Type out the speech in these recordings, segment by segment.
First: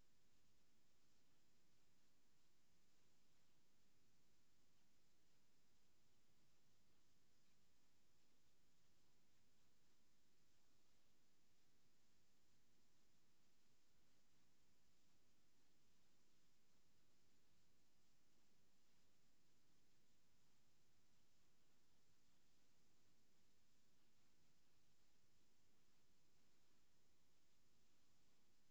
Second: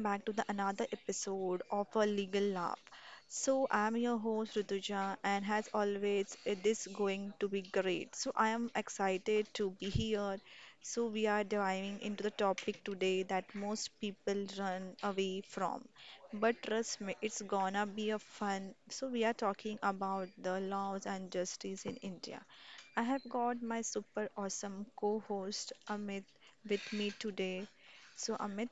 back to the another episode of a legal lab. So I'm your host Rutuja, and as always it is going to be great. So I am excited to be here. So we are diving into the topic today that most people run away from. But trust me, it's gonna be a fun. So we are talking about the laws and justice in India. I have got my super awesome co-host Amit with me today. So, Amit,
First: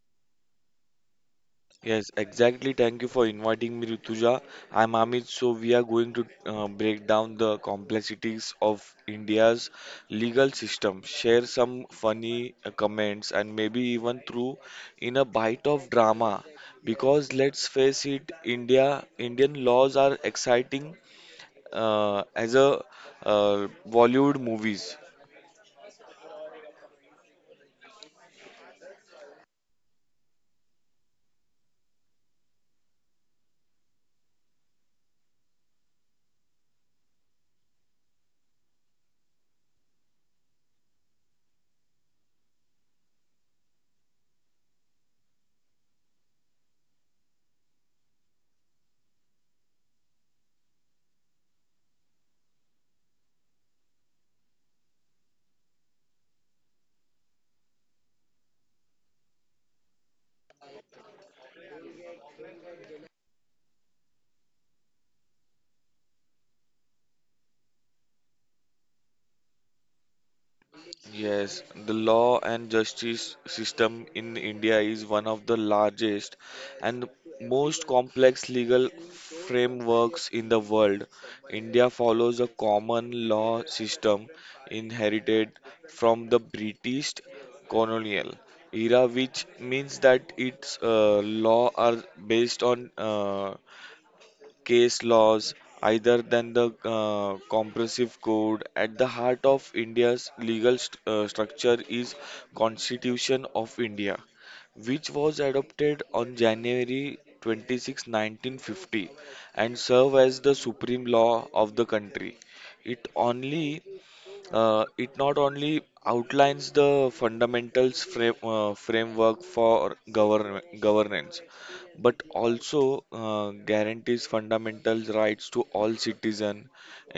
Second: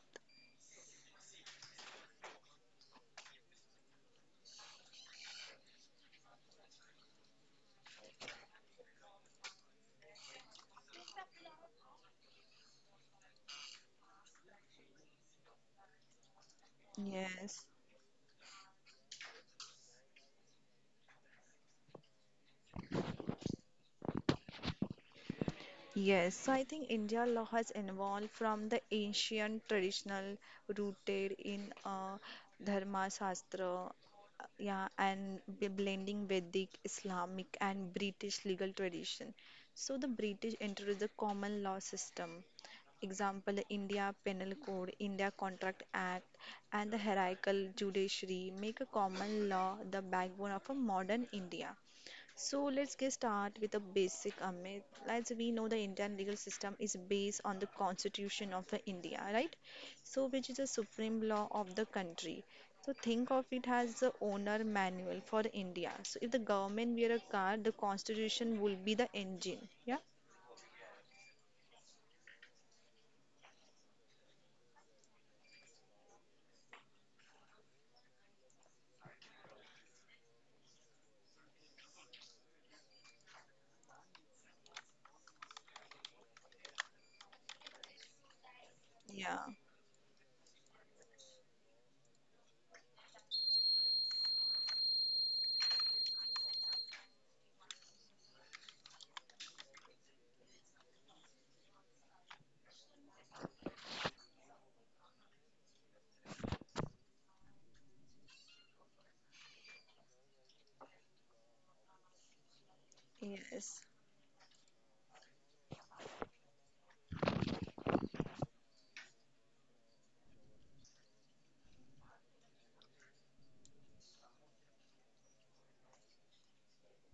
Yes, exactly. Thank you for inviting me, Rituja. I'm Amit. So we are going to break down the complexities of India's legal system, share some funny comments, and maybe even through in a bite of drama. Because yes, let's face it, Indian laws are exciting as a Bollywood movies. yes. So, I think India law has evolved from the ancient traditional rooted in Dharma Shastra, yeah, and blending Vedic, Islamic, and British legal tradition. So, the British introduced the common law system. Example, the India Penal Code, India Contract Act, and the hierarchical judiciary make a common law the backbone of a modern India. So let's get start with the basic, Amit. As we know, the Indian legal system is based on the Constitution of the India, right? So which is the supreme law of the country. So think of it as the owner manual for India. So if the government were a car, the Constitution would be the engine. Yeah. Yes, the law and justice system in India is one of the largest and most complex legal frameworks in the world. India follows a common law system inherited from the British colonial era, which Yeah. means that its law are based on case laws either than the compressive code at the heart of india's legal structure is constitution of india, which was adopted on January 26, 1950 and serve as the supreme law of the country. It only Yes. It not only outlines the fundamentals framework for govern governance, but also guarantees fundamental rights to all citizens,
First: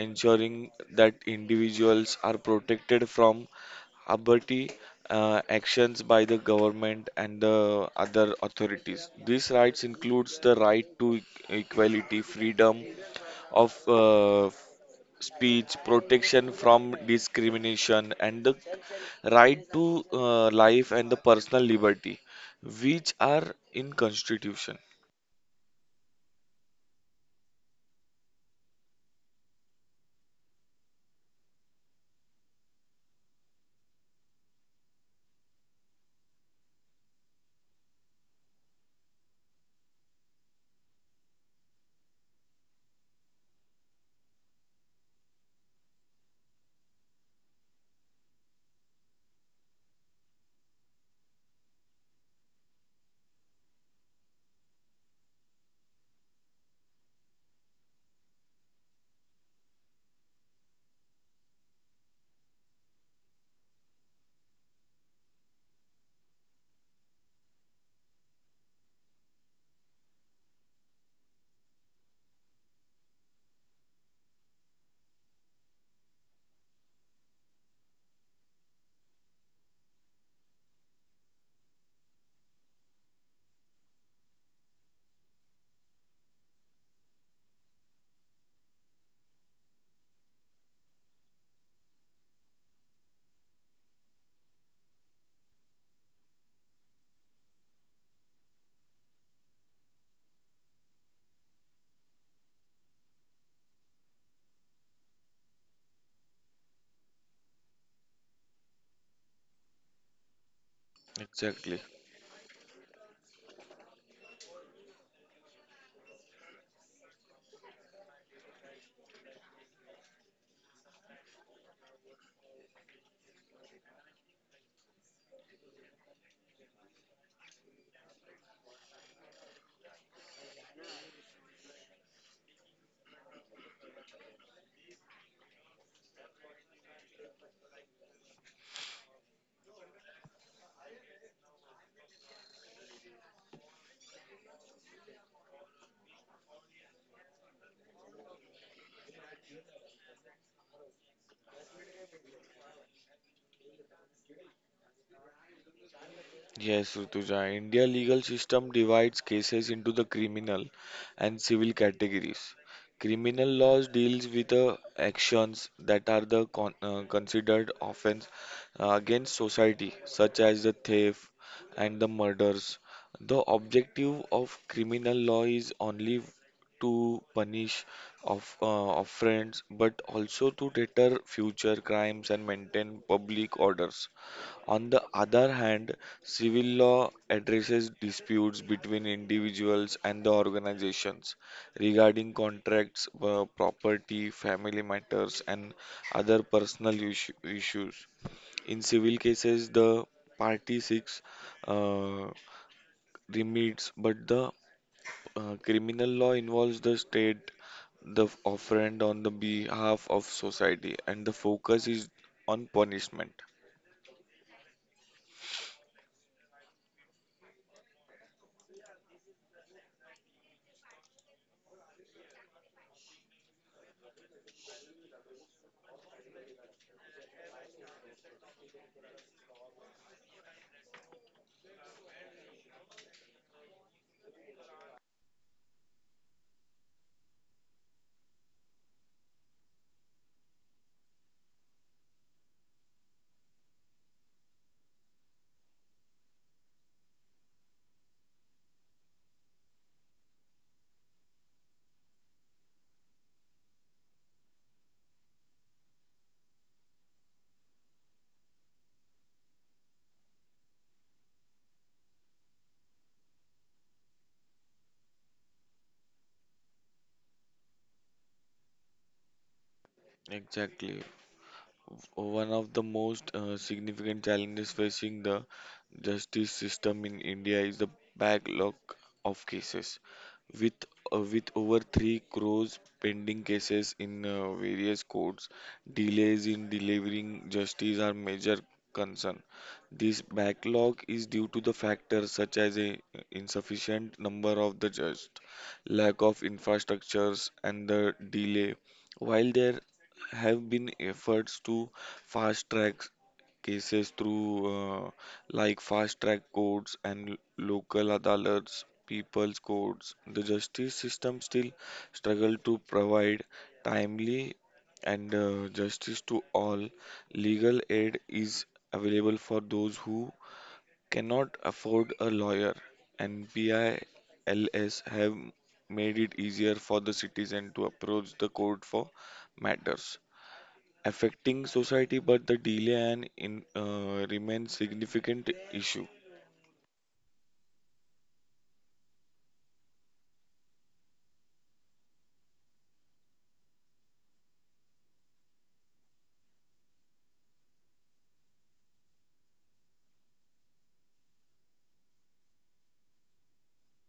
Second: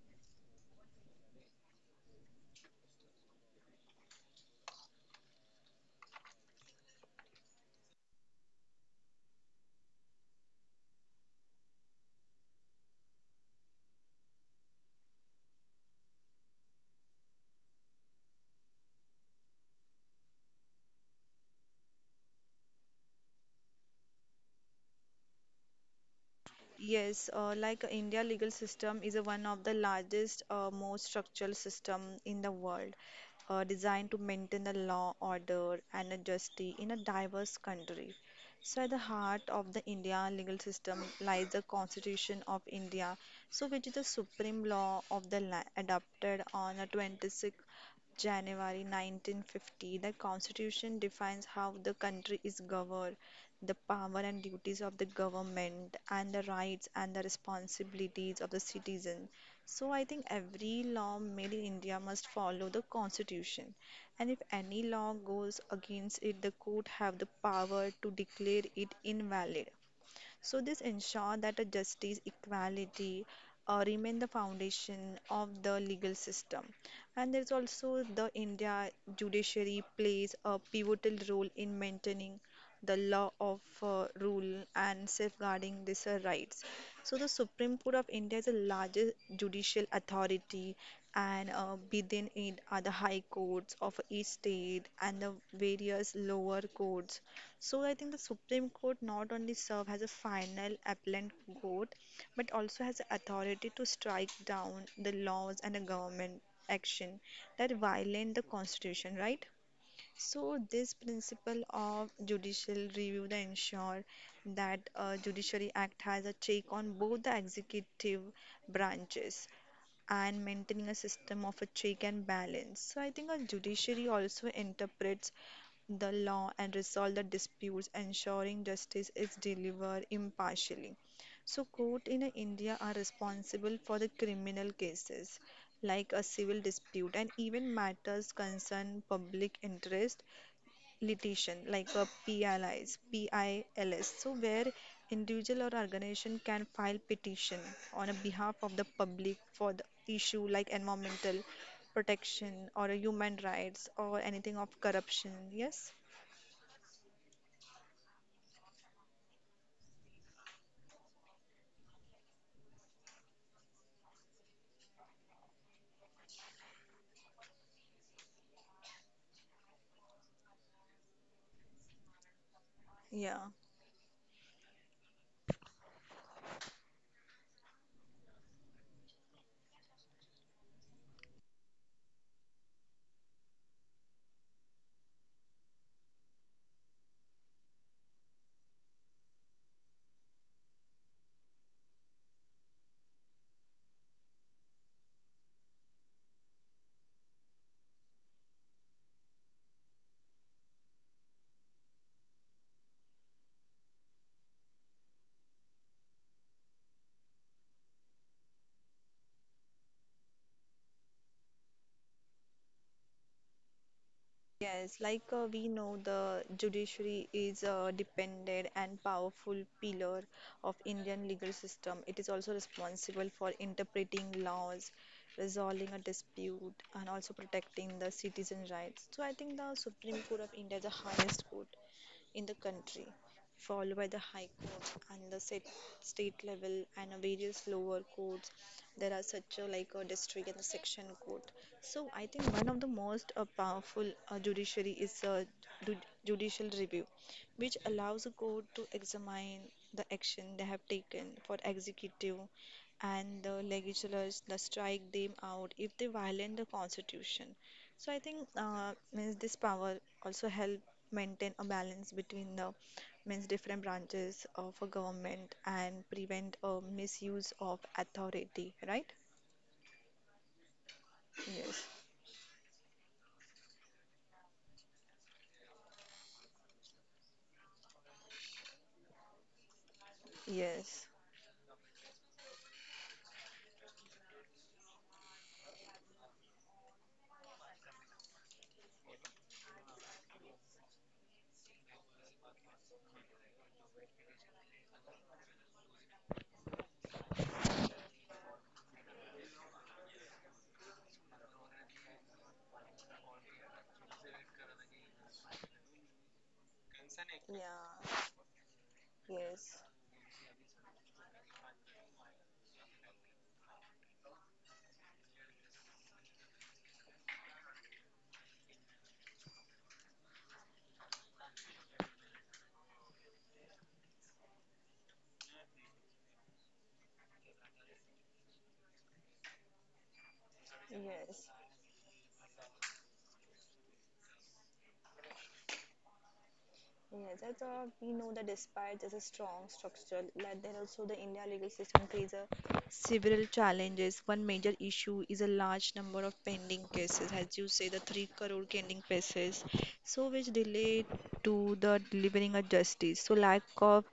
ensuring that individuals are protected from arbitrary actions by the government and the other authorities. These rights includes the right to equality, freedom of speech, protection from discrimination, and the right to life and the personal liberty, which are in Constitution. Yes, like India legal system is a one of the largest, most structural system in the world, designed to maintain the law, order, and a justice in a diverse country. So, at the heart of the India legal system lies the Constitution of India, so which is the supreme law of the land, adopted on a 26th January 1950. The Constitution defines how the country is governed, the power and duties of the government and the rights and the responsibilities of the citizen. So I think every law made in India must follow the constitution. And if any law goes against it, the court have the power to declare it invalid. So this ensure that a justice equality remain the foundation of the legal system. And there's also the India judiciary plays a pivotal role in maintaining the law of rule and safeguarding these rights. So the Supreme Court of India is the largest judicial authority, and within it are the high courts of each state and the various lower courts. So I think the Supreme Court not only serve as a final appellate court, but also has the authority to strike down the laws and the government action that violate the Constitution, right? So this principle Exactly. of judicial review that ensure that judiciary act has a check on both the executive branches and maintaining a system of a check and balance. So I think a judiciary also interprets the law and resolve the disputes, ensuring justice is delivered impartially. So court in India are responsible for the criminal cases like a civil dispute and even matters concern public interest litigation like a PLIs, PILS, so where individual or organization can file petition on a behalf of the public for the issue like environmental protection or a human rights or anything of corruption. Yes? Yes, Rutuja. India legal system divides cases into the criminal and civil categories. Criminal laws deals with the actions that are the considered offense against society, such as the theft and the murders. Yeah. The objective of criminal law is only to punish of offense, but also to deter future crimes and maintain public orders. On the other hand, civil law addresses disputes between individuals and the organizations regarding contracts, property, family matters, and other personal issues. In civil cases, the party seeks uh, remedies, but the criminal law involves the state, the offend on the behalf of society, and the focus is on punishment. Yes, like we know, the judiciary is a dependent and powerful pillar of Indian legal system. It is also responsible for interpreting laws, resolving a dispute, and also protecting the citizen rights. So I think the Supreme Court of India is the highest court in the country, followed by the High Court and the set, state level and various lower courts. There are such a, like a district and a section court. So I think one of the most powerful judiciary is ju- judicial review, which allows a court to examine the action they have taken for executive and the legislators the strike them out if they violate the constitution. So I think means this power also help maintain a balance between the means different branches of a government and prevent misuse of authority, right? Exactly. Yes, One of the most significant challenges facing the justice system in India is the backlog of cases. With yes, with over 3 crores pending cases in various courts, delays in delivering justice are major concern. This backlog is due to the factors such as a insufficient number of the judges, lack of infrastructures, and the delay. While there have been efforts to fast track cases through like fast track courts and l- local yeah, adalats, people's yes, courts. The justice system still struggle to provide timely and justice to all. Legal aid is available for those who cannot afford a lawyer, and PILs have made it easier for the citizen to approach the court for matters yes. affecting society, but the delay and in remains significant issue. Yes, I thought we know that despite there's a strong structure, like there also the India legal system creates a several challenges. One major issue is a large number of pending cases, as you say, the three crore pending cases, so which delay to the delivering of justice. So lack of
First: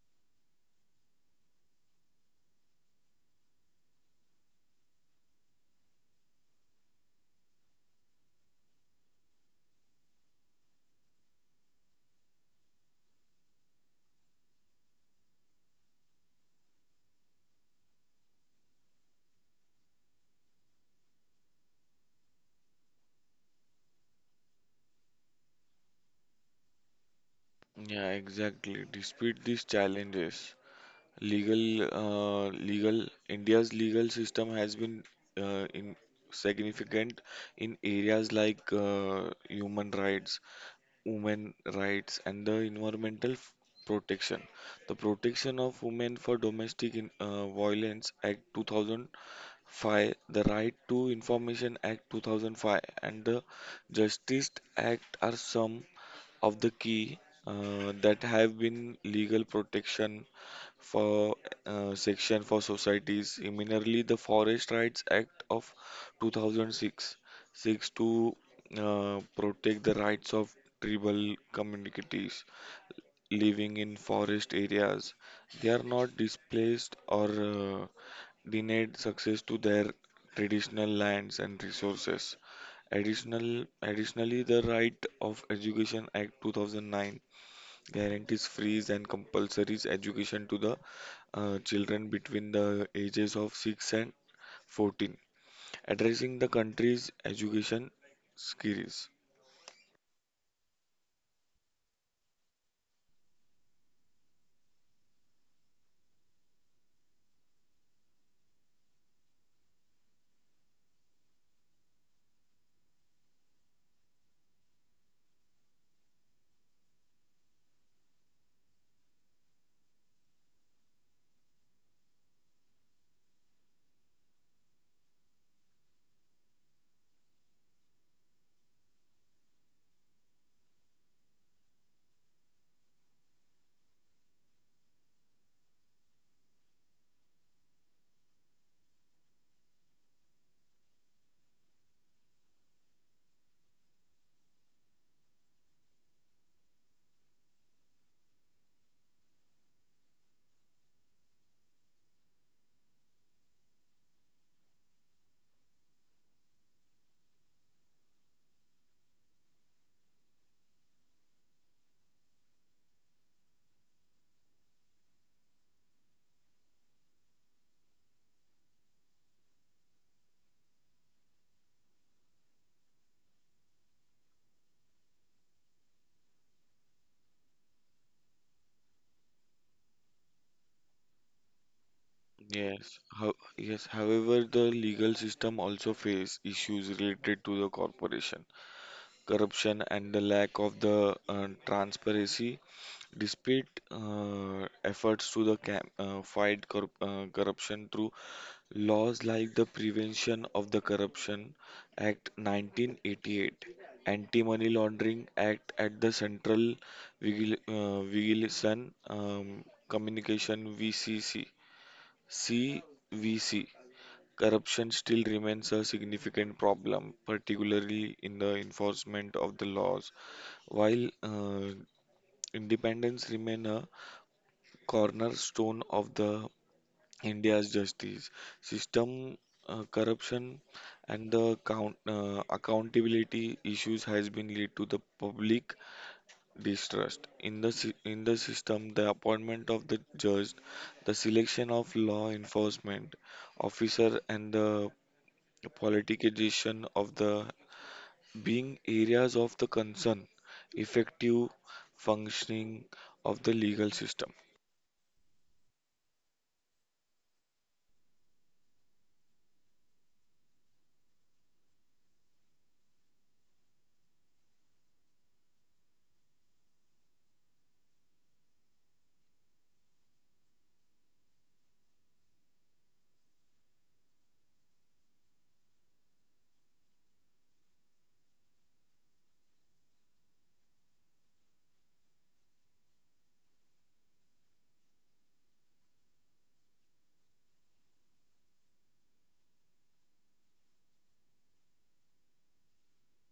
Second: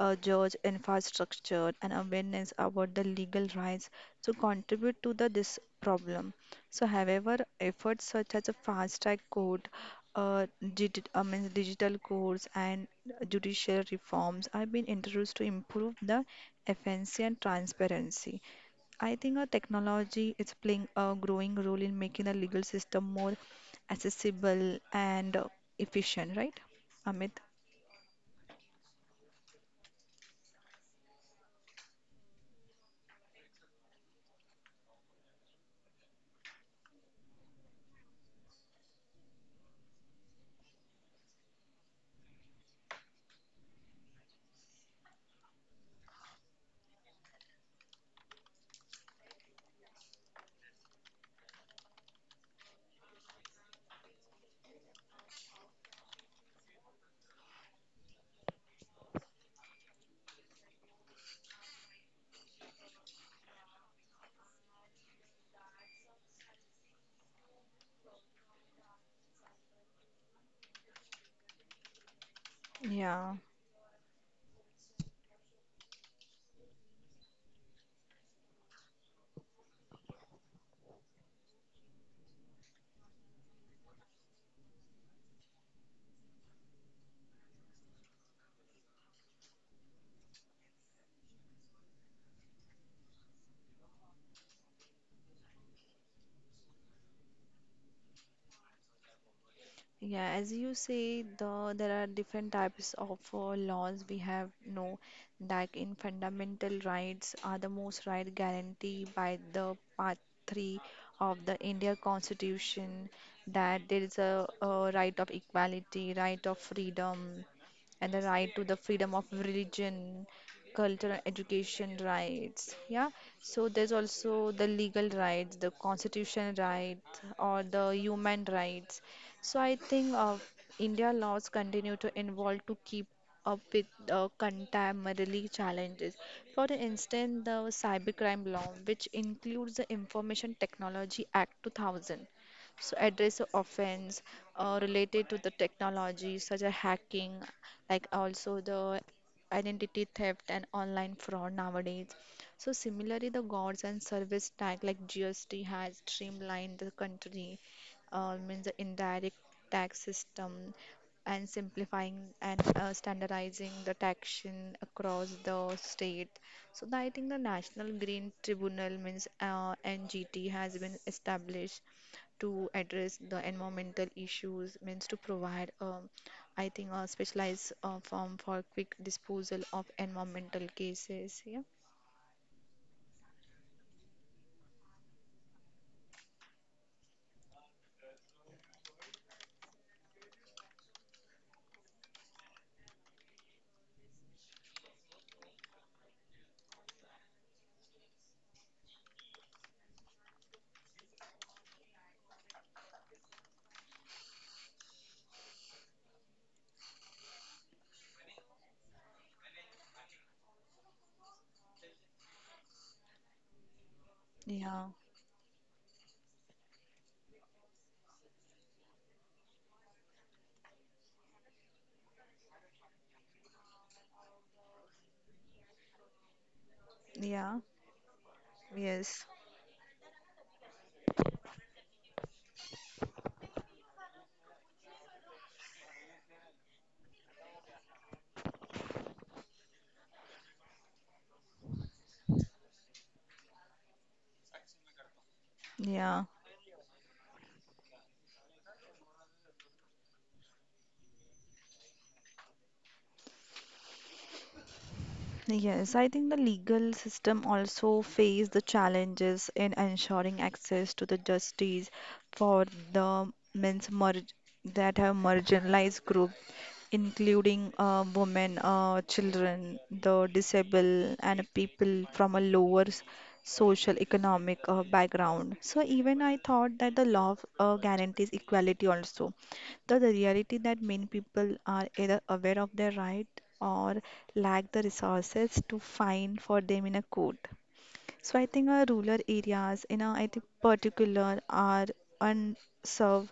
judge infrastructure and awareness about the legal rights to contribute to the this problem. So, however, efforts such as a fast-track court, digital courts, and judicial reforms have been introduced to improve the efficiency and transparency. I think our technology is playing a growing role in making the legal system more accessible and efficient, right, Amit? Yeah, exactly. Despite these challenges, legal legal India's legal system has been in significant in areas like human rights, women rights, and the environmental protection. The Protection of Women for Domestic Violence Act 2000 5. The Right to Information Act 2005 and the Justice Act are some of the key that have been legal protection for section for societies. Similarly, the Forest Rights Act of 2006 seeks to protect the rights of tribal communities Yeah. living in forest areas. They are not displaced or denied success to their traditional lands and resources. Additionally, the Right of Education Act 2009 guarantees free and compulsory education to the children between the ages of 6 and 14, addressing the country's education skills. Yeah, as you say, the there are different types of laws we have know that in fundamental rights are the most right guaranteed by the part three of the India Constitution, that there is a right of equality, right of freedom, and the right to the freedom of religion, cultural education rights. Yeah. So there's also the legal rights, the constitution rights or the human rights. So I think India laws continue to evolve to keep up with contemporary challenges. For instance, the cybercrime law, which includes the Information Technology Act 2000, so address of offense related to the technology such as hacking, like also the identity theft and online fraud nowadays. So similarly, the goods and service tax like GST has streamlined the country, means the indirect tax system, and simplifying and standardizing the taxation across the state. So the- I think the National Green Tribunal means NGT has been established to address the environmental issues means to provide I think a specialized firm for quick disposal of environmental cases. Yeah. Yes. However, the legal system also face issues related to the corporation, corruption, and the lack of the transparency. Despite efforts to the cam fight corruption through laws like the Prevention of the Corruption Act 1988, Anti-Money Laundering Act at the Central Vigilance Communication VCC. CVC Yeah. Corruption still remains a significant problem, particularly in the enforcement of the laws. While independence remain a cornerstone of the Yeah. India's justice Yes. system, corruption and the accountability issues has been led to the public distrust in the system. The appointment of the judge, the selection of law enforcement officer, and the Yeah. politicization of the being areas of the concern, effective functioning of the legal system. Yes, I think the legal system also face the challenges in ensuring access to the justice for the men's mar- that have marginalized group, including women, children, the disabled, and people from a social economic background. So even I thought that the law guarantees equality also, the reality that many people are either aware of their right or lack the resources to find for them in a court. So I think our rural areas, in a, I think particular, are unserved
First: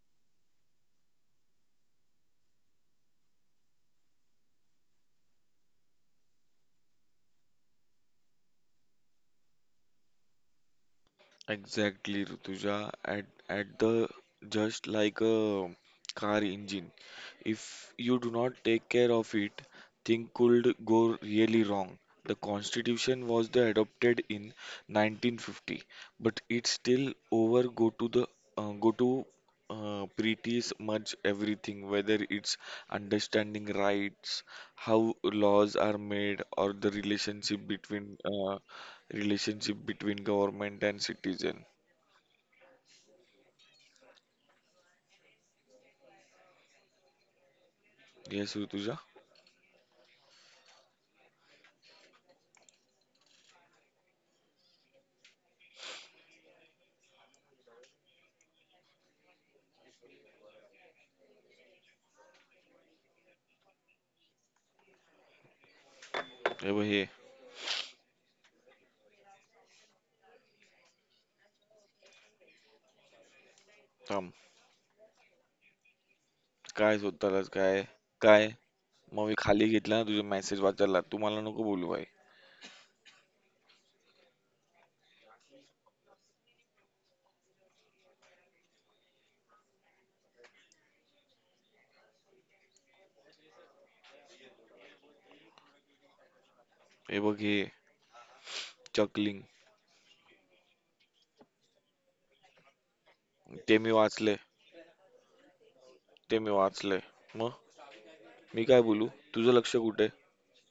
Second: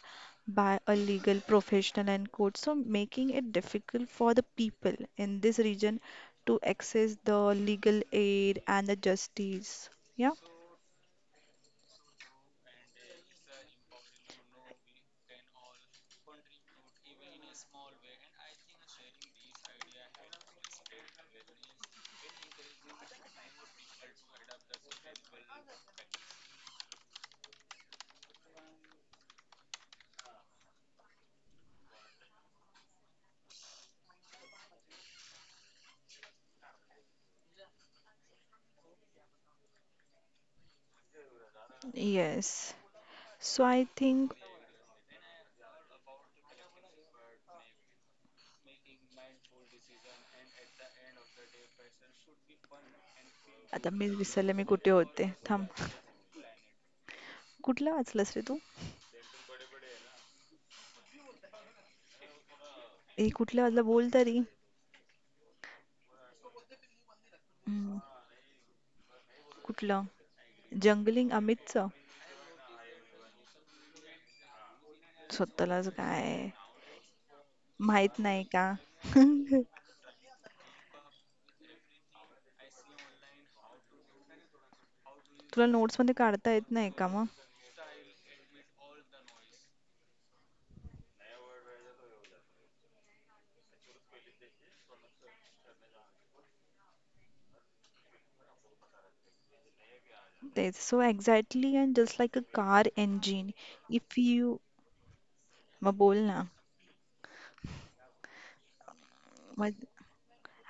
by a legal professional and court, so making it difficult for the people in this region to access the legal aid and the justice. Yeah. Exactly, Rutuja, at the just like a car engine. If you do not take care of it, things could go really wrong. The Constitution was the adopted in 1950, but it still over go to the go to pretty much everything, whether it's understanding rights, how laws are made, or the relationship between government and citizen. Yes. So I think Yes, Rutuja. आता मी विसरले मी कुठे होते थांब कुठला वाचलंस रे तू ए कुठल्या वाजलं बोल तरी हे बघ हे हम्म. कुठलं जंगलिंग अमितचं थांब स्वतःलाच काय काय स्वतःलाच काय? माहित नाही काय? का मग मी खाली घेतला ना तुझे मेसेज वाचायला. तू मला नको बोलू भाई. तुला नोट्स मध्ये काढता येत नाही का मग हे बघ हे चकलिंग. तेच so exactly and just like a car engine ते मी इफ वाचले. यू मग बोल ते ना मी वाचले. मग? मी काय बोलू? तुझं लक्ष मग कुठे?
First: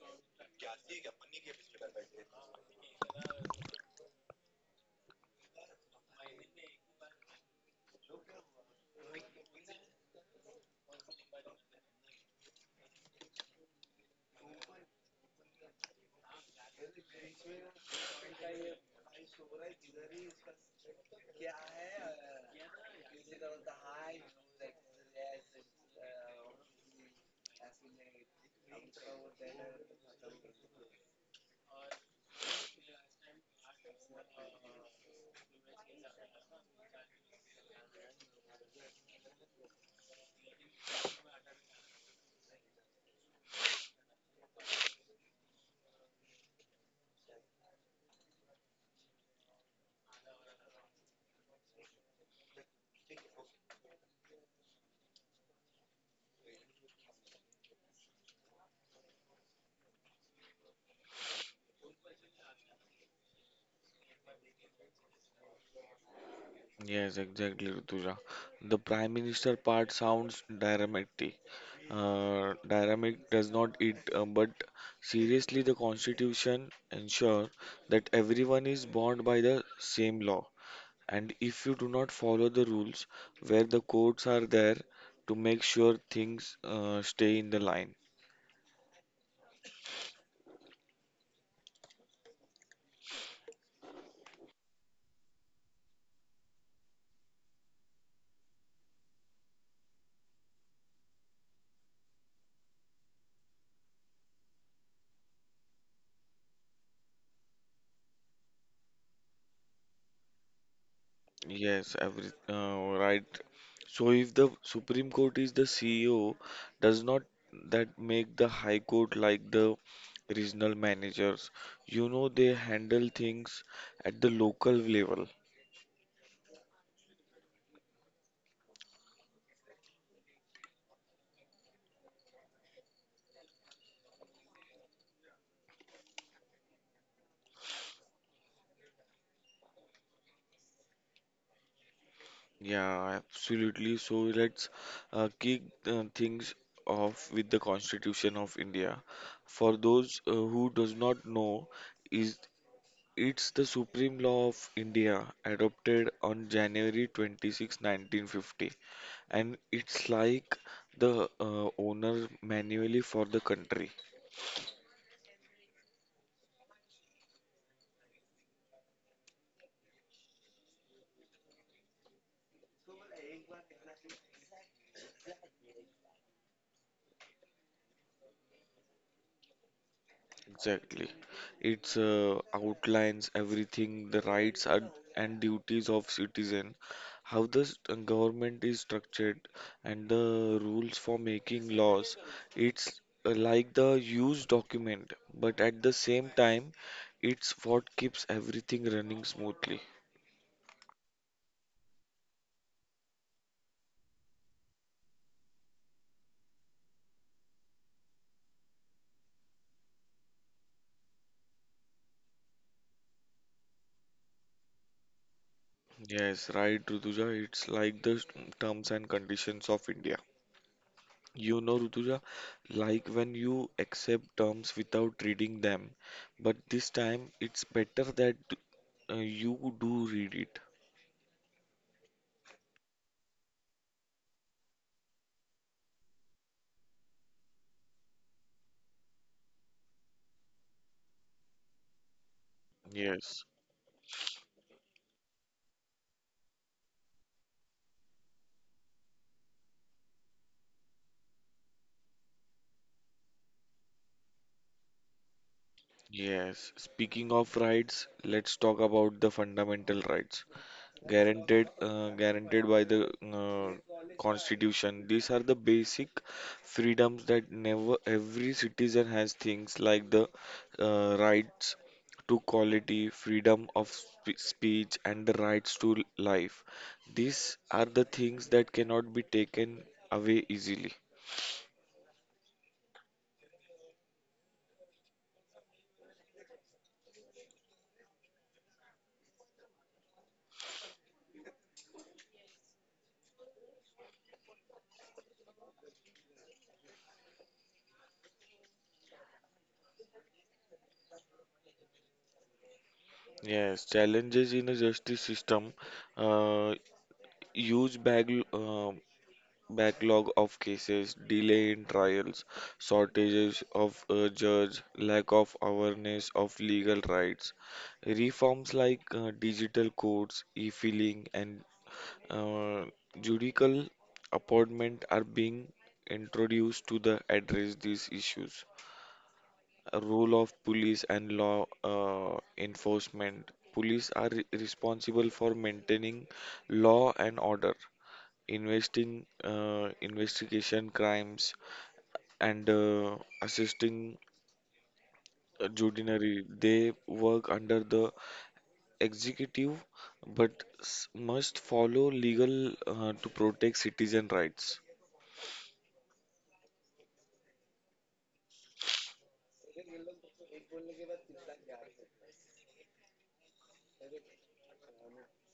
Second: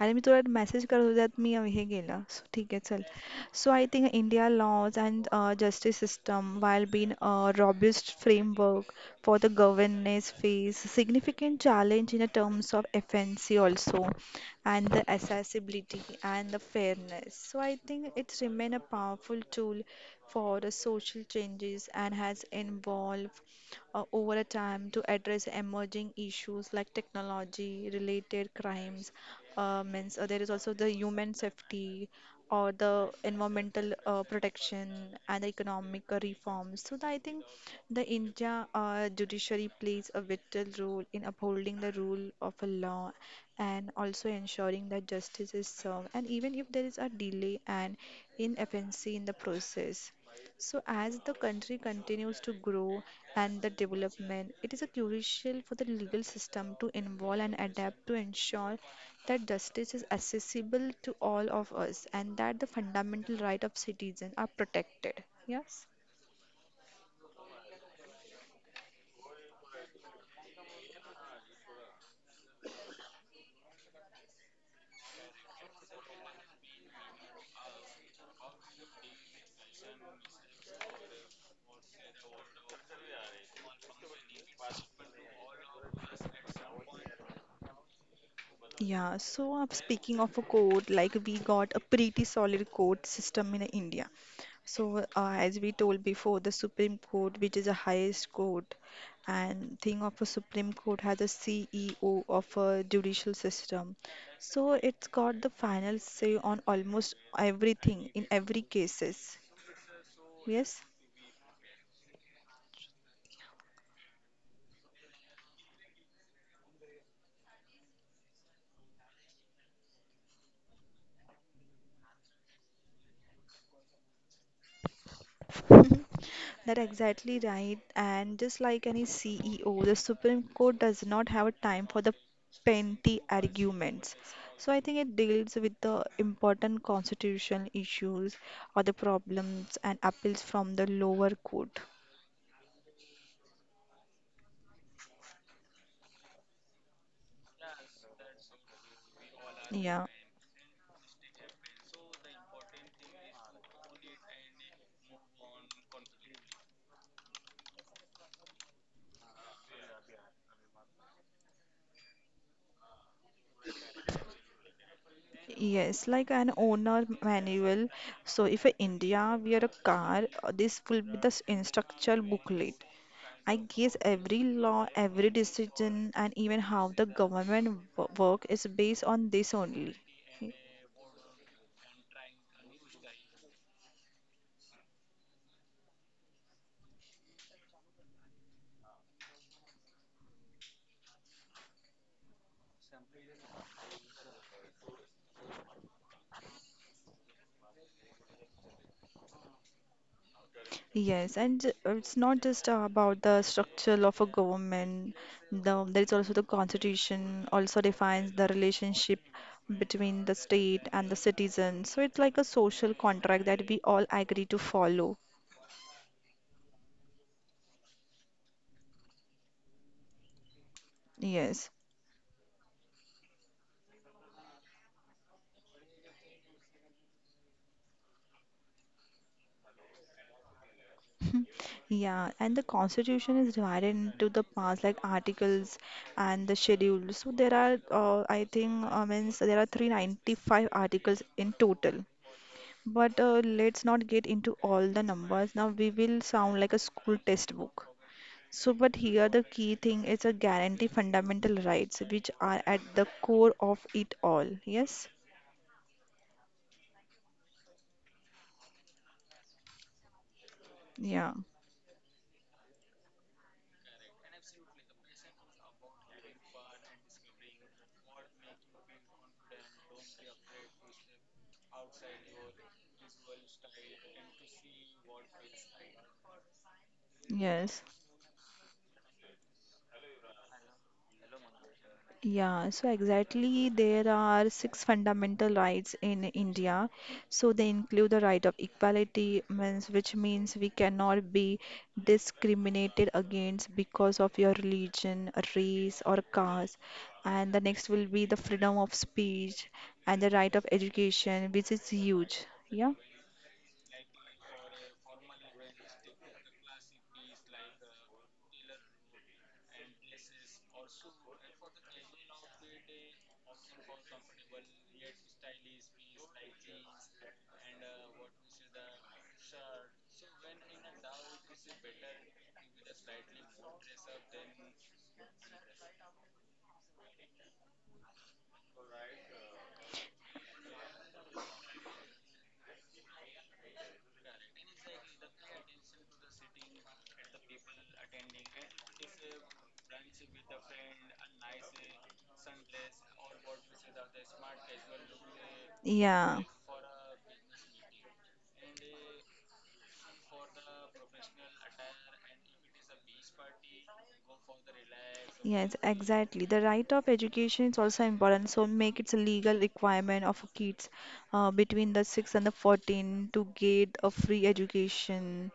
I will message you that me over here, Gaila. So, okay, so I think India laws and justice system, while being a robust framework for the governance phase, significant challenge in terms of efficiency also and the accessibility and the fairness. So, I think it's remain a powerful tool for the social changes and has involved over a time to address emerging issues like technology related crimes, means there is also the human safety or the environmental protection and the economic reforms. So the, I think the India judiciary plays a vital role in upholding the rule of a law and also ensuring that justice is served, and even if there is a delay and inefficiency in the process. So, as the country continues to grow and the development, it is a crucial for the legal system to involve and adapt to ensure that justice is accessible to all of us and that the fundamental right of citizens are protected. Yes. Yes, exactly Rutuja. The prime minister part sounds dramatic. Dynamic does not eat but seriously the constitution ensure that everyone is bound by the same. And if you do not follow the rules, where the codes are there to make sure things stay in the line. Yeah, so speaking of a code, like we got a pretty solid code system in India. So, as we told before, the Supreme Court, which is the highest court, and thing of a Supreme Court has a CEO of a judicial system. So it's got the final say on almost everything in every cases. Yes. Yes, every right. So if the Supreme Court is the CEO, does not that make the High Court like the regional managers? You know they handle things at the local level. Mhm. That exactly right. And just like any CEO, the Supreme Court does not have a time for the petty arguments. So I think it deals with the important constitutional issues or the problems and appeals from the lower court. Yeah, absolutely. So let's kick things off with the Constitution of India. For Yeah. those who does not know, is it's the supreme law of India adopted on January 26, 1950, and it's like the owner manually for the country. Yes, like an owner manual. So if a India we are a car, this will be the instructional booklet. I guess every law, every decision, and even how the government work is based on this only. Exactly. It's outlines everything, the rights and duties of citizen, how the government is structured, and the rules for making laws. It's like the huge document, but at the same time, it's what keeps everything running smoothly. Yes, and it's not just about the structure of a government. The, there is also the constitution also defines the relationship between the state and the citizens. So it's like a social contract that we all agree to follow. Yes, right, Rutuja. It's like the s- terms and conditions of India. You Yes. know, Rutuja, like when you accept terms without reading them, but this time it's better that you do read it. Yeah, and the constitution is divided into the parts like articles and the schedule. So there are, I think, means there are 395 articles in total. But Yes. let's not get into all the numbers. Now we will sound like a school textbook. So, but here the key thing is a guarantee fundamental rights, which are at the core of it all. Yes? Yes, speaking of rights, let's talk about the fundamental rights Yeah. Guaranteed by the Constitution. These are the basic freedoms that never every citizen has things like the rights to quality, freedom of speech, and the rights to life. These Yes. are the things that cannot be taken away easily. Yeah, so exactly there are six fundamental rights in India. So they include the right of equality, means which means we cannot be discriminated against because of your religion, race, or caste. And the next will be the freedom of speech and the right of education, which is huge. Yeah, Yes, challenges in a justice system. Uh, Huge backlog of cases, delay in trials, shortages of judge, lack of awareness of legal rights. Reforms like digital courts, e-filing, and uh, judicial appointment are being introduced to the address these issues. A role of police and law enforcement. Police are responsible for maintaining law and order, investing investigation crimes and assisting yeah. judiciary. They work under the executive but s- must follow legal to protect citizen rights. Yes, exactly. The right of education is also important. So make it a legal requirement of kids between the 6 and the 14 to get a free education.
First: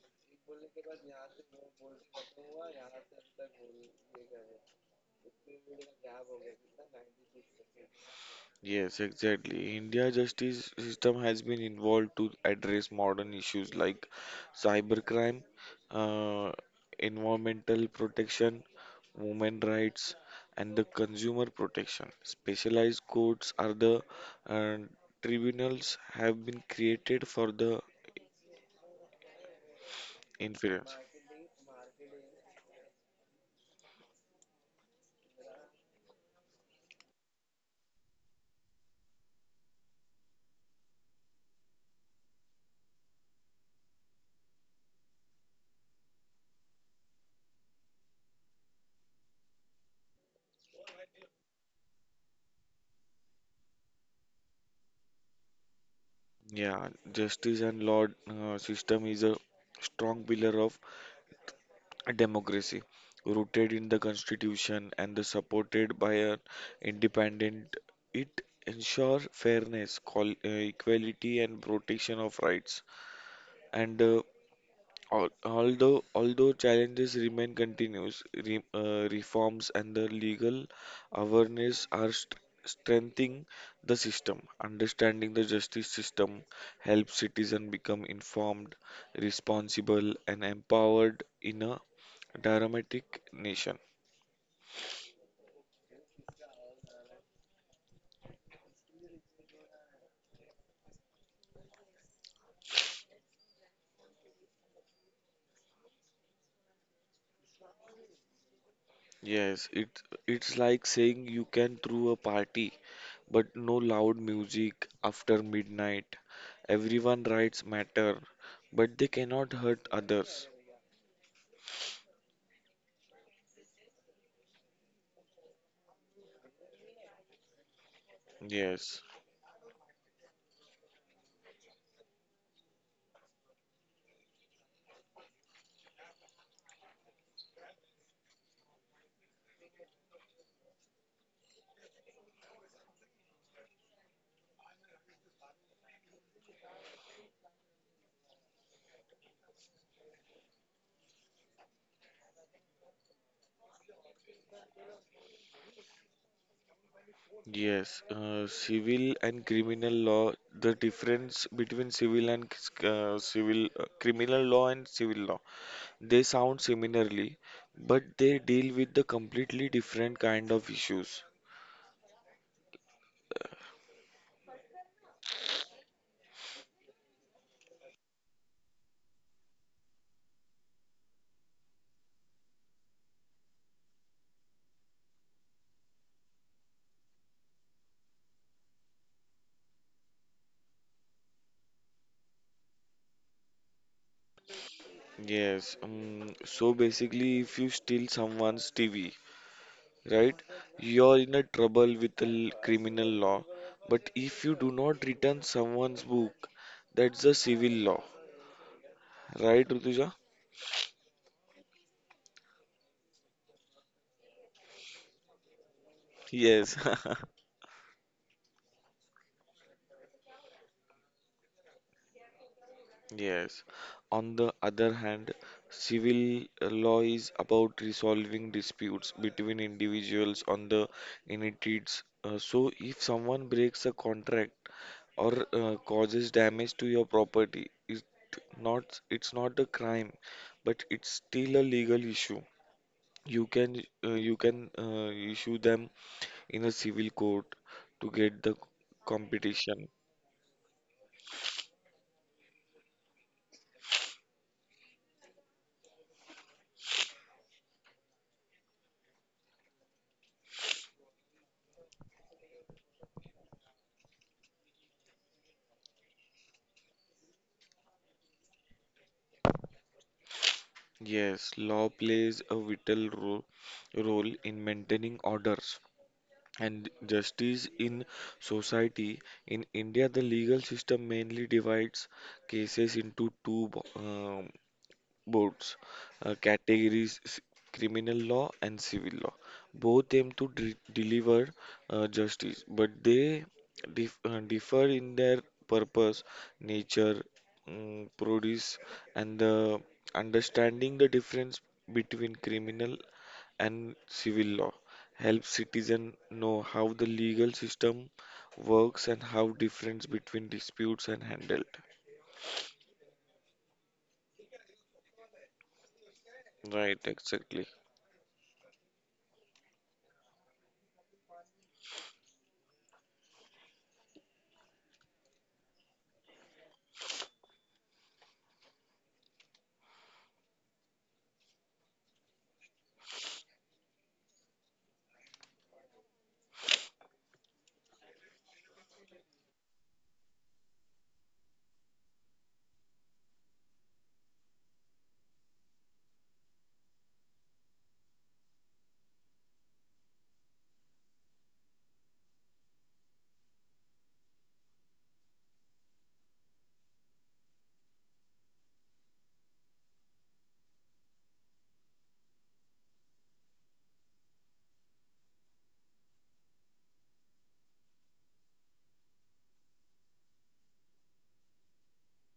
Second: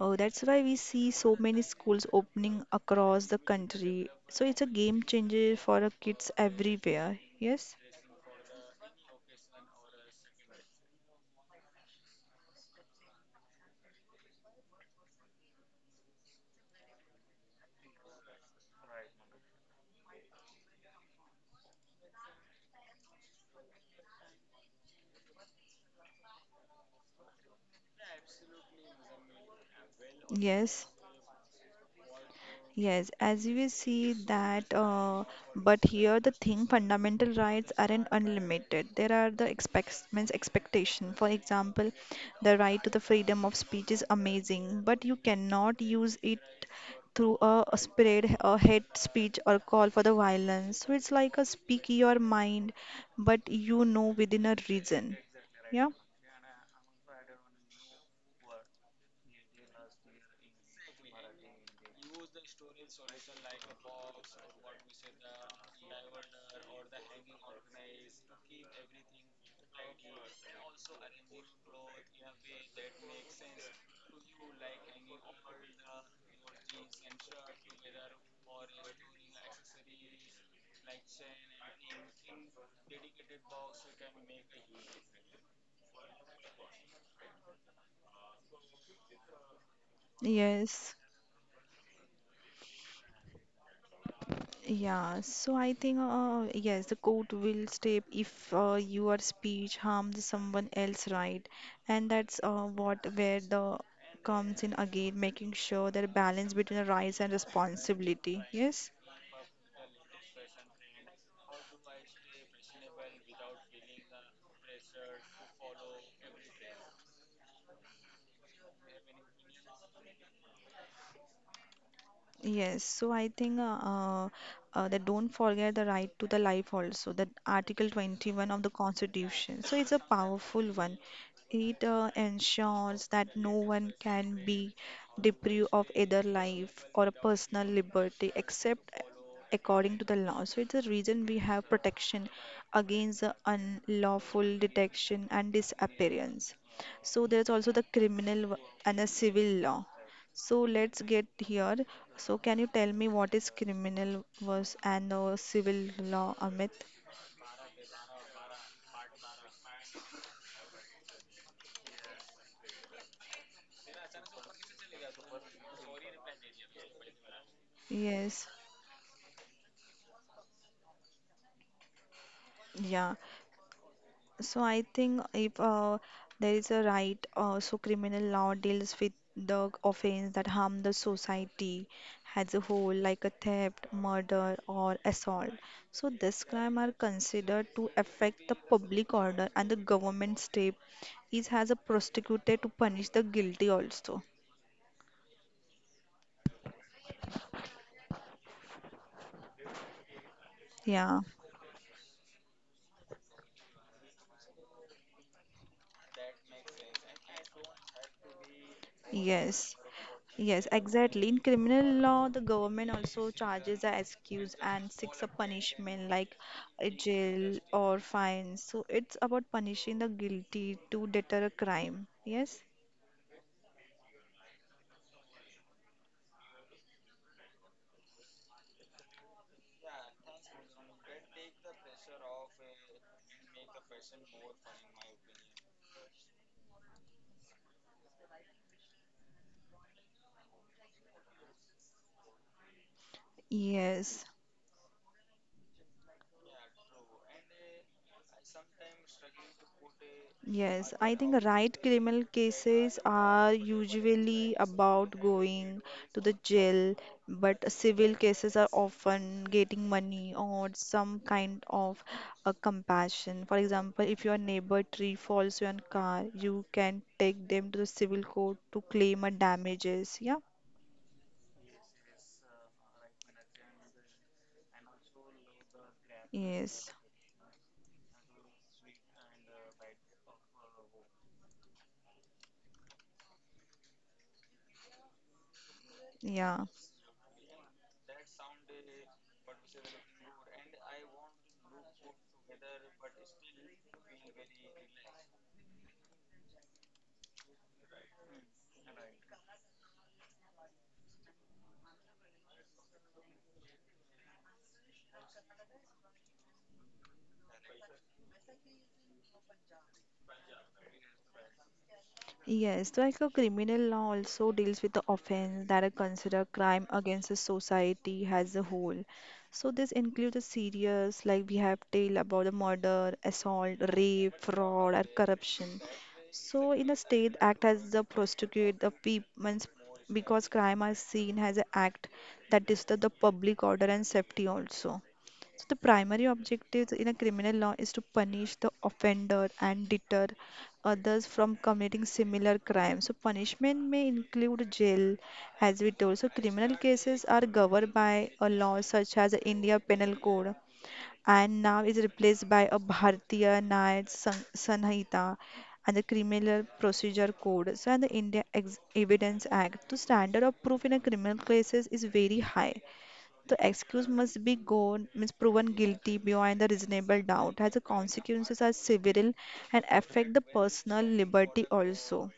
Oh, that's why we see so many schools opening across the country. So it's a game changer for the kids everywhere. Yes, Yes, exactly. India justice system has been involved to address modern issues like cybercrime, uh, environmental protection, women rights, and the consumer protection. Specialized courts are the uh, tribunals have been created for the yes. influence. Yes, as we see that, but here the thing, fundamental rights aren't unlimited. There are the expects means expectation. For example, the right to the freedom of speech is amazing, but you cannot use it through a spread a hate speech or call for the violence. So it's like a speak your mind, but within a reason. Yeah. Yeah, justice and law system is a strong pillar of democracy rooted in the constitution and the supported by an independent, it ensure fairness equality and protection of rights and although challenges remain continuous reforms and the legal awareness are strengthening the system, understanding the justice system helps citizens become informed, responsible and Yes. empowered in a Dramatic nation. Yeah, so I think yes, the court will step if your speech harms someone else, right? And that's what where the comes in again, making sure that balance between the rights and responsibility. Yes. Yes, it's like saying you can throw a party, but no loud music after midnight. Everyone rights matter, but they cannot hurt others. Yes, so I think uh, they don't forget the right to the life also, that Article 21 of the Yes, Constitution. So it's a powerful one. It ensures that no one can be deprived of either life or personal liberty except according to the law. So it's the reason we have protection against the unlawful detection and disappearance. So there's also the criminal and the civil law. So let's get here. So can you tell me what is criminal was and civil law, Amit? yes. Civil and criminal law. The difference between civil criminal law and civil law. They sound similarly, but they Yes, deal with the completely different kind of issues. yeah. So I think if there is a right, so criminal law deals with the offense that harm the society as a whole, like a theft, murder, or assault. So this crime are considered to affect the public order and the government step is has a prosecutor to punish the guilty also. Yes, so basically, if you steal someone's TV, right, you're Yeah. in a trouble with the l- criminal law. But if you do not return someone's book, that's a civil law, right, Yes, Rutuja? yes, exactly. In criminal law, the government also charges a excuse and seeks a punishment like Yes, a jail or fines. So it's about punishing the guilty to deter a crime. Yes, yes. On the other hand, civil law is about resolving disputes between individuals on the entities. So, if someone breaks a contract or causes damage to your property, it's not a crime, but it's still a legal issue. You can uh, yes. you can uh, issue them in a civil court to get the competition. Yes, I think right criminal cases are usually about going to the jail, but civil cases are often getting money or some kind of a compassion. For example, if your neighbor tree falls on your car, you can take them to the civil court to claim a damages. Yeah. Yes, law plays a vital ro role in maintaining orders and Yes. justice in society. In India, the legal system mainly divides cases into two boards Yeah. categories criminal law and civil law both aim to deliver justice but they differ in their purpose, nature, produce and the understanding the difference between criminal and civil law helps citizens know how the legal system works and how difference between disputes are handled, Yes, like a criminal law also deals with the offense that are considered crime right, against the exactly. society as a whole. So this includes the serious, like we have tale about the murder, assault, rape, fraud, or corruption. So in a state act as the prosecute the people because crime are seen as an act that disturbs the public order and safety also. So the primary objective in a criminal law is to punish the offender and deter others from committing similar crimes. So punishment may include jail, as we told. So criminal cases are governed by a law such as the India Penal Code, and now is replaced by a Bharatiya न्याय Sanhita and the Criminal Procedure Code. So and the India Evidence Act. So standard of proof in a criminal cases is very high. The excuse must be gone, means proven guilty beyond a reasonable doubt, as the consequences are severe and affect the personal liberty also.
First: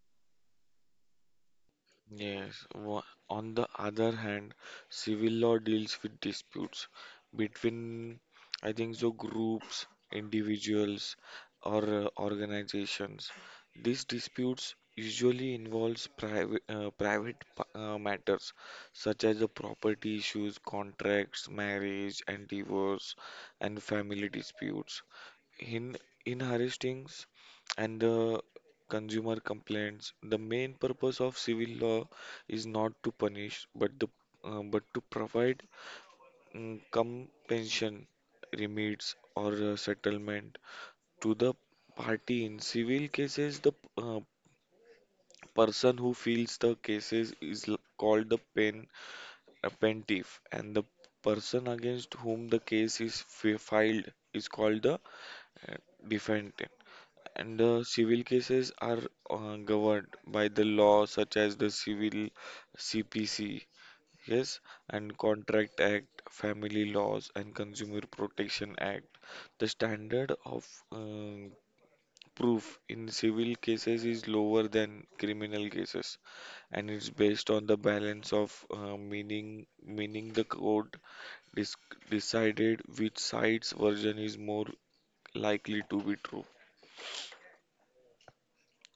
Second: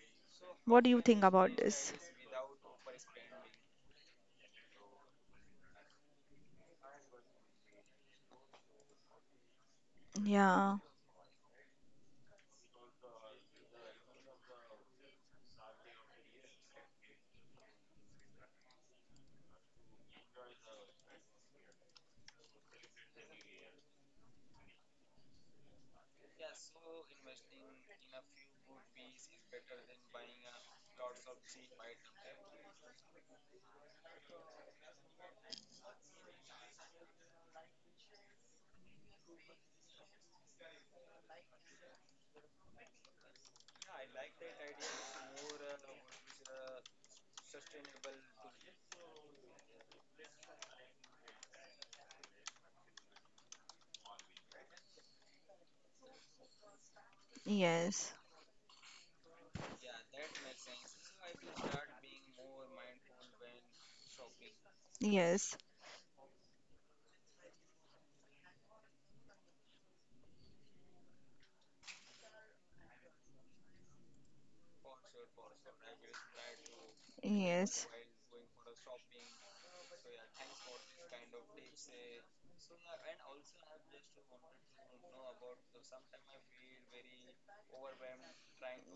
What do you think about this? Yes. Wha- On the other hand, civil law deals with disputes between, I think so, groups, Yeah, individuals, or organizations. These disputes usually involves private matters such as the property issues, contracts, marriage and divorce, and family disputes. In in Harish Things and the consumer complaints. The main purpose of civil law is not to punish, but the but to provide compensation, remedies, or settlement to the party. In civil cases, the uh, person who files the cases is called the pen a plaintiff, and the person against whom the case is filed is called the uh, defendant. And yes, civil cases are governed by the law such as the Civil CPC, yes, and yes, Contract Act, Family Laws, and Consumer Protection Act. The standard of proof in civil cases is lower than criminal cases, and it's based on the yes. balance of meaning the court dis decided which side's version is more likely to be true.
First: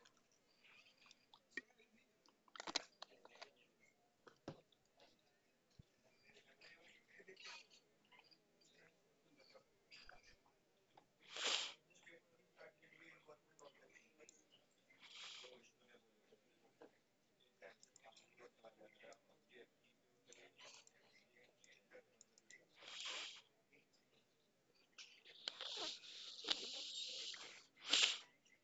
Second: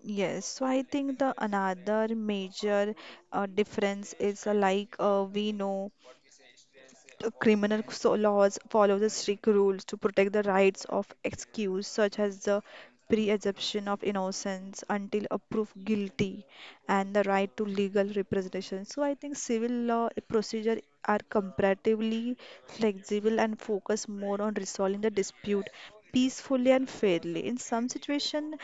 Yes, so I think the another major difference is like we know the criminal laws follow the strict rules to protect the rights of excuse, such as the presumption of innocence until a proof guilty, and the right to legal representation. So I think civil law procedure are comparatively flexible and focus more on resolving the dispute peacefully and fairly. In some situation,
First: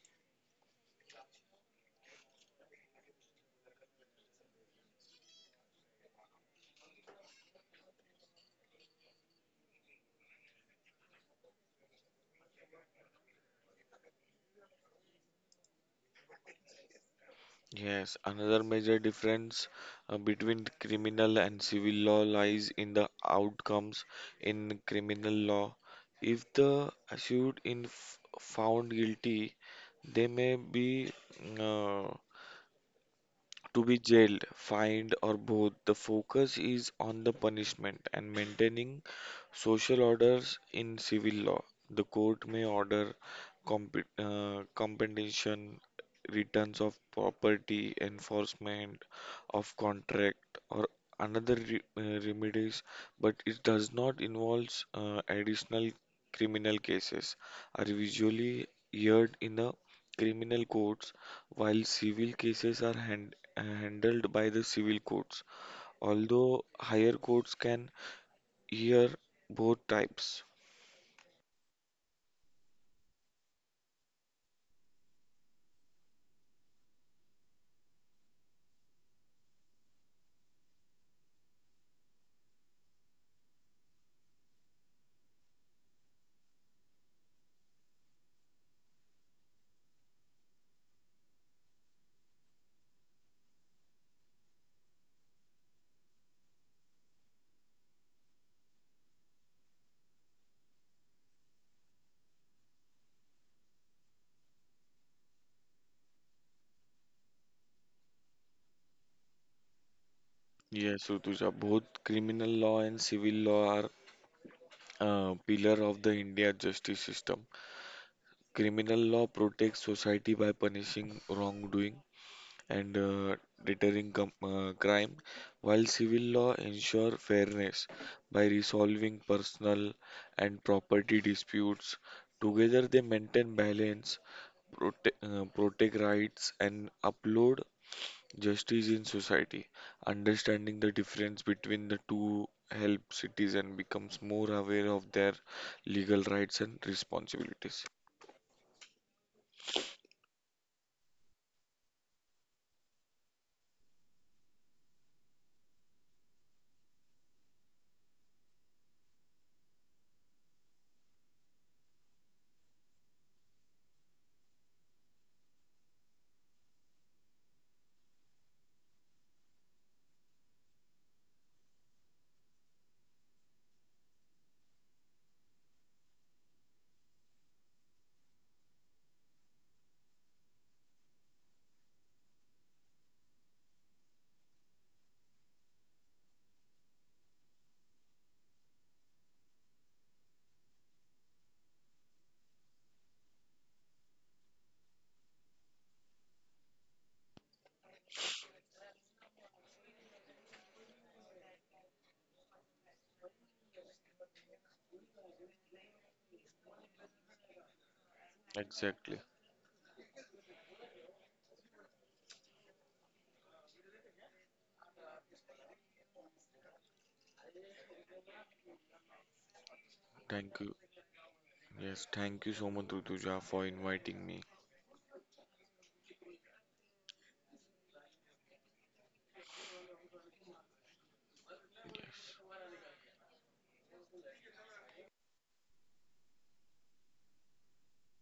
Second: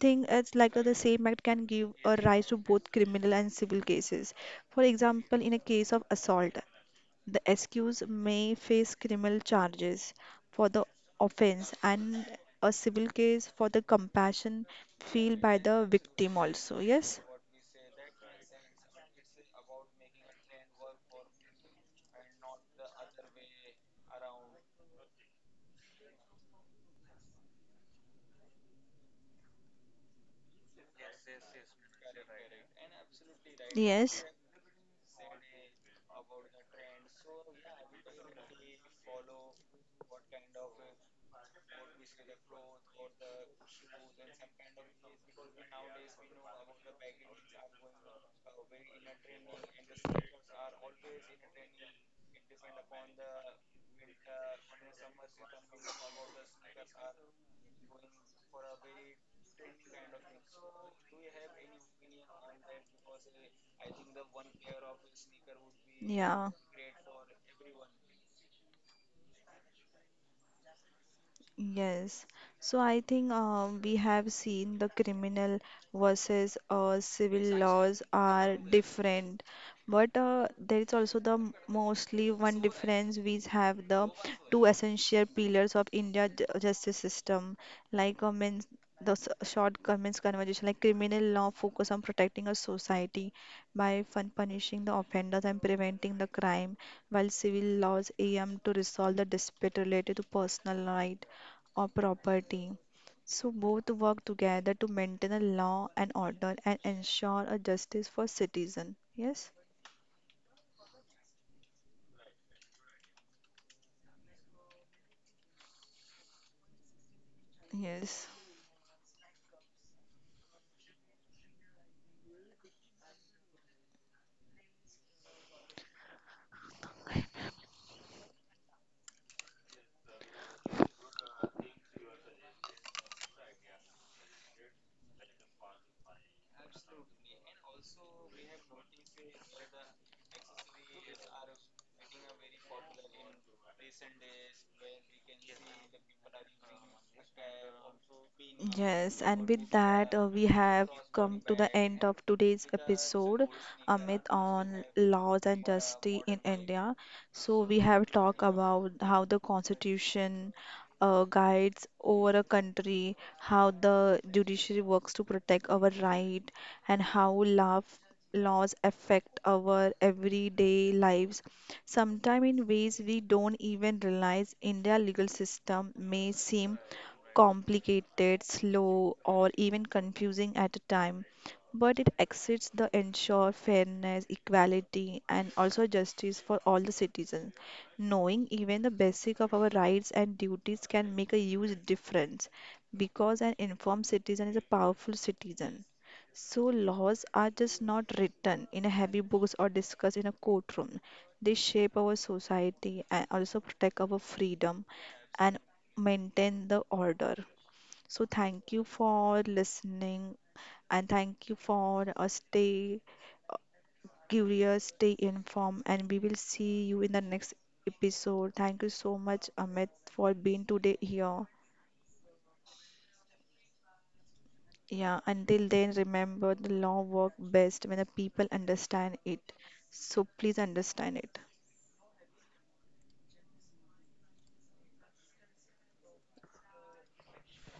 thing is like the same act can give a rise to both criminal and civil cases. For example, in a case of assault, the accused may face criminal charges for the offense and a civil case for the compassion felt by the victim also. Yes? Yes, another major difference between criminal and civil law lies in the outcomes in criminal law. If the accused in found guilty, they may be uh, to be Yes. jailed, fined, or both. The focus is on the punishment and maintaining social orders in civil law. The court may order compensation, returns of property, enforcement of contract, or another remedies, but it does not involve additional criminal cases are usually heard in the criminal courts while civil cases are handled by the civil courts, Yeah. although higher courts can hear both types. Yes, so I think we have seen the criminal versus civil laws are different, but there is also the mostly one difference we have the two essential pillars of India justice system, like means the short comments conversation like criminal law focus on protecting a society by fun punishing the offenders and preventing the crime, while civil laws aim to resolve the dispute related to personal right or property. So both work together to maintain a law and order and ensure a justice for citizen. Yes? Yes, Rutuja, both criminal law and civil law are pillar of the India justice system. Yes. Criminal law protects society by punishing wrongdoing and deterring crime, while civil law ensure fairness by resolving personal and property disputes. Together, they maintain balance, protect rights and upload justice in society. Understanding the difference between the two helps citizens becomes more aware of their legal rights and responsibilities. Yes, and with that, we have come to the end of today's episode, Amit, on laws and justice in India. So, we have talked about how the constitution guides over a country, how the judiciary works to protect our right, and how love laws affect our everyday lives. Sometimes, in ways we don't even realize, India's legal system may seem complicated, slow, or even confusing at a time, but it exceeds the ensure fairness, equality, and also justice for all the citizens. Knowing even the basic of our rights and duties can make a huge difference because an informed citizen is a powerful citizen. So laws are just not written in a heavy books or discussed in a courtroom. They shape our society and also protect our freedom and maintain the order. So thank you Exactly. for listening and thank you for stay uh, curious, stay informed, and we will see you in the next episode. Thank you so much, Amit, for Thank being you. today here. Yes, thank you so much, Rutuja, for inviting me. Yeah, until then, remember the law work best when the people understand it. So please understand it. Yes.